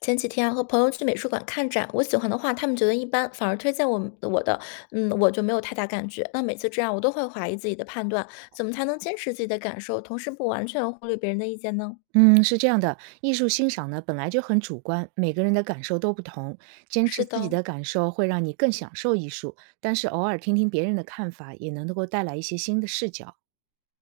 前几天啊和朋友去美术馆看展，我喜欢的画他们觉得一般，反而推荐我的，嗯，我就没有太大感觉。那每次这样，我都会怀疑自己的判断，怎么才能坚持自己的感受，同时不完全忽略别人的意见呢？嗯，是这样的，艺术欣赏呢本来就很主观，每个人的感受都不同。坚持是自己的，的感受会让你更享受艺术，但是偶尔听听别人的看法，也能够带来一些新的视角。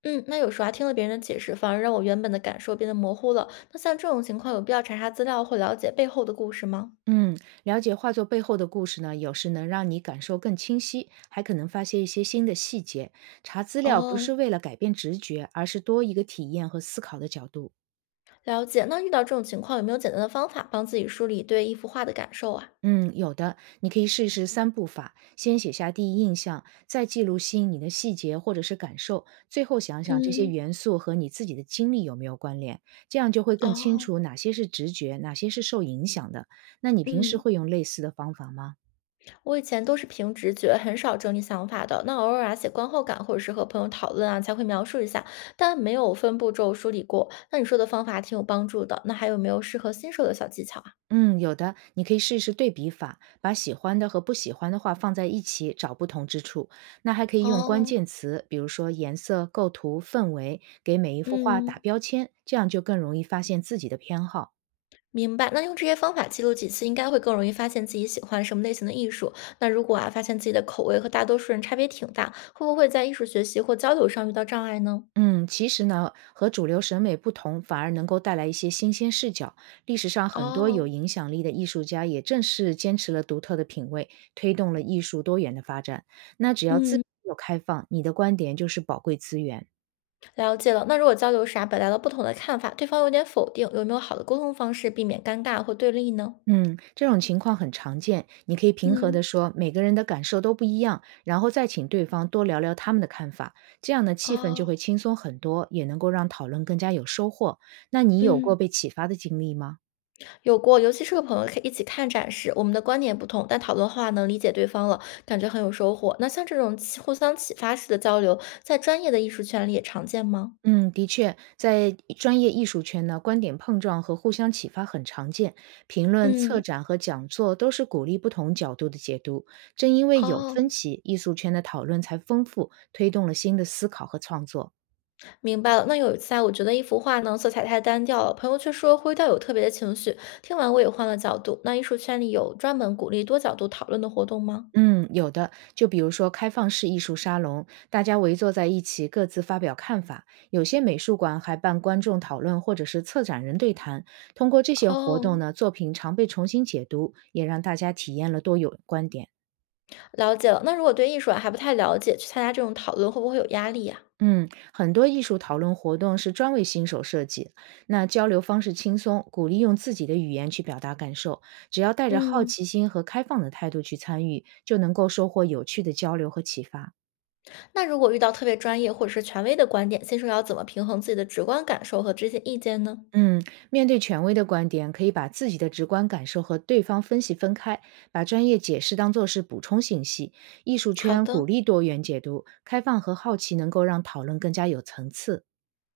嗯，那有时候啊，听了别人的解释，反而让我原本的感受变得模糊了。那像这种情况，有必要查查资料或了解背后的故事吗？嗯，了解画作背后的故事呢，有时能让你感受更清晰，还可能发现一些新的细节。查资料不是哦，为了改变直觉，而是多一个体验和思考的角度。了解。那遇到这种情况，有没有简单的方法帮自己梳理对一幅画的感受啊？嗯，有的，你可以试一试三步法，先写下第一印象，再记录吸引你的细节或者是感受，最后想想这些嗯，元素和你自己的经历有没有关联，这样就会更清哦，楚哪些是直觉，哪些是受影响的。那你平时嗯。会用类似的方法吗？我以前都是凭直觉，很少整理想法的。那偶尔啊，写观后感，或者是和朋友讨论啊，才会描述一下，但没有分步骤梳理过。那你说的方法挺有帮助的。那还有没有适合新手的小技巧啊？嗯，有的，你可以试一试对比法，把喜欢的和不喜欢的话放在一起，找不同之处。那还可以用关哦，键词，比如说颜色、构图、氛围，给每一幅画嗯，打标签，这样就更容易发现自己的偏好。明白。那用这些方法记录几次，应该会更容易发现自己喜欢什么类型的艺术。那如果啊，发现自己的口味和大多数人差别挺大，会不会在艺术学习或交流上遇到障碍呢？嗯，其实呢，和主流审美不同，反而能够带来一些新鲜视角。历史上很多有哦，影响力的艺术家，也正是坚持了独特的品味，推动了艺术多元的发展。那只要自嗯。由开放，你的观点就是宝贵资源。了解了。那如果交流啥表达了不同的看法，对方有点否定，有没有好的沟通方式避免尴尬或对立呢？嗯，这种情况很常见。你可以平和嗯，地说，每个人的感受都不一样，然后再请对方多聊聊他们的看法，这样呢，气氛就哦，会轻松很多，也能够让讨论更加有收获。那你有过嗯，被启发的经历吗？有过，尤其是和朋友可以一起看展时，我们的观点不同，但讨论后啊能理解对方了，感觉很有收获。那像这种启互相启发式的交流，在专业的艺术圈里也常见吗？嗯，的确，在专业艺术圈呢，观点碰撞和互相启发很常见。评论、策嗯，展和讲座都是鼓励不同角度的解读。正因为有分哦，歧，艺术圈的讨论才丰富，推动了新的思考和创作。明白了。那有一次啊，我觉得一幅画呢色彩太单调了，朋友却说灰调有特别的情绪。听完我也换了角度。那艺术圈里有专门鼓励多角度讨论的活动吗？嗯，有的，就比如说开放式艺术沙龙，大家围坐在一起，各自发表看法。有些美术馆还办观众讨论或者是策展人对谈。通过这些活动哦，呢，作品常被重新解读，也让大家体验了多有观点。了解了。那如果对艺术啊还不太了解，去参加这种讨论会不会有压力呀？嗯，很多艺术讨论活动是专为新手设计，那交流方式轻松，鼓励用自己的语言去表达感受，只要带着好嗯，奇心和开放的态度去参与，就能够收获有趣的交流和启发。那如果遇到特别专业或者是权威的观点，新手要怎么平衡自己的直观感受和这些意见呢？嗯，面对权威的观点，可以把自己的直观感受和对方分析分开，把专业解释当做是补充信息。艺术好圈鼓的，励多元解读，开放和好奇能够让讨论更加有层次。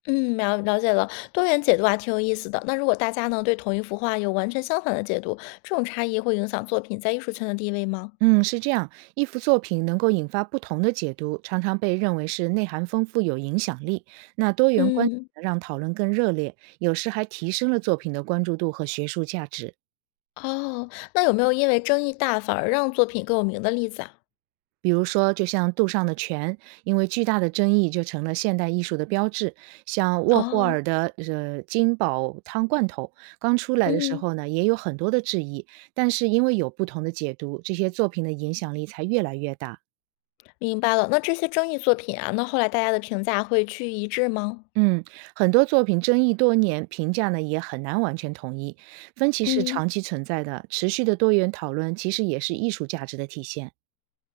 嗯，了解了。多元解读啊，挺有意思的。那如果大家呢对同一幅画有完全相反的解读，这种差异会影响作品在艺术圈的地位吗？嗯，是这样，一幅作品能够引发不同的解读，常常被认为是内涵丰富、有影响力。那多元观嗯，点让讨论更热烈，有时还提升了作品的关注度和学术价值。哦，那有没有因为争议大反而让作品更有名的例子啊？比如说，就像杜尚的《泉》，因为巨大的争议就成了现代艺术的标志。像沃霍哦，尔的《金宝汤罐头》，刚出来的时嗯。候呢，也有很多的质疑，但是因为有不同的解读，这些作品的影响力才越来越大。明白了，那这些争议作品啊，那后来大家的评价会趋于一致吗？嗯，很多作品争议多年，评价呢也很难完全统一。分歧是嗯，长期存在的，持续的多元讨论其实也是艺术价值的体现。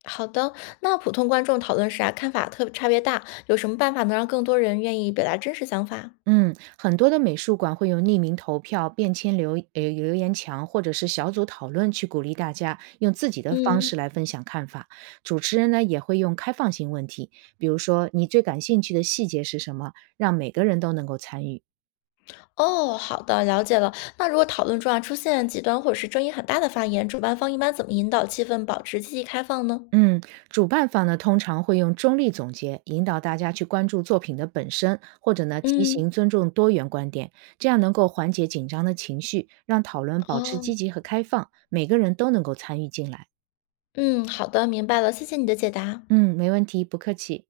好的。那普通观众讨论时啊，看法特差别大，有什么办法能让更多人愿意表达真实想法？嗯，很多的美术馆会用匿名投票、便签留言墙或者是小组讨论去鼓励大家用自己的方嗯，式来分享看法。主持人呢也会用开放性问题，比如说你最感兴趣的细节是什么，让每个人都能够参与。哦，好的，了解了。那如果讨论中啊出现极端或者是争议很大的发言，主办方一般怎么引导气氛保持积极开放呢？嗯，主办方呢通常会用中立总结引导大家去关注作品的本身，或者呢提嗯，醒尊重多元观点，这样能够缓解紧张的情绪，让讨论保持哦，积极和开放，每个人都能够参与进来。嗯，好的，明白了，谢谢你的解答。嗯，没问题，不客气。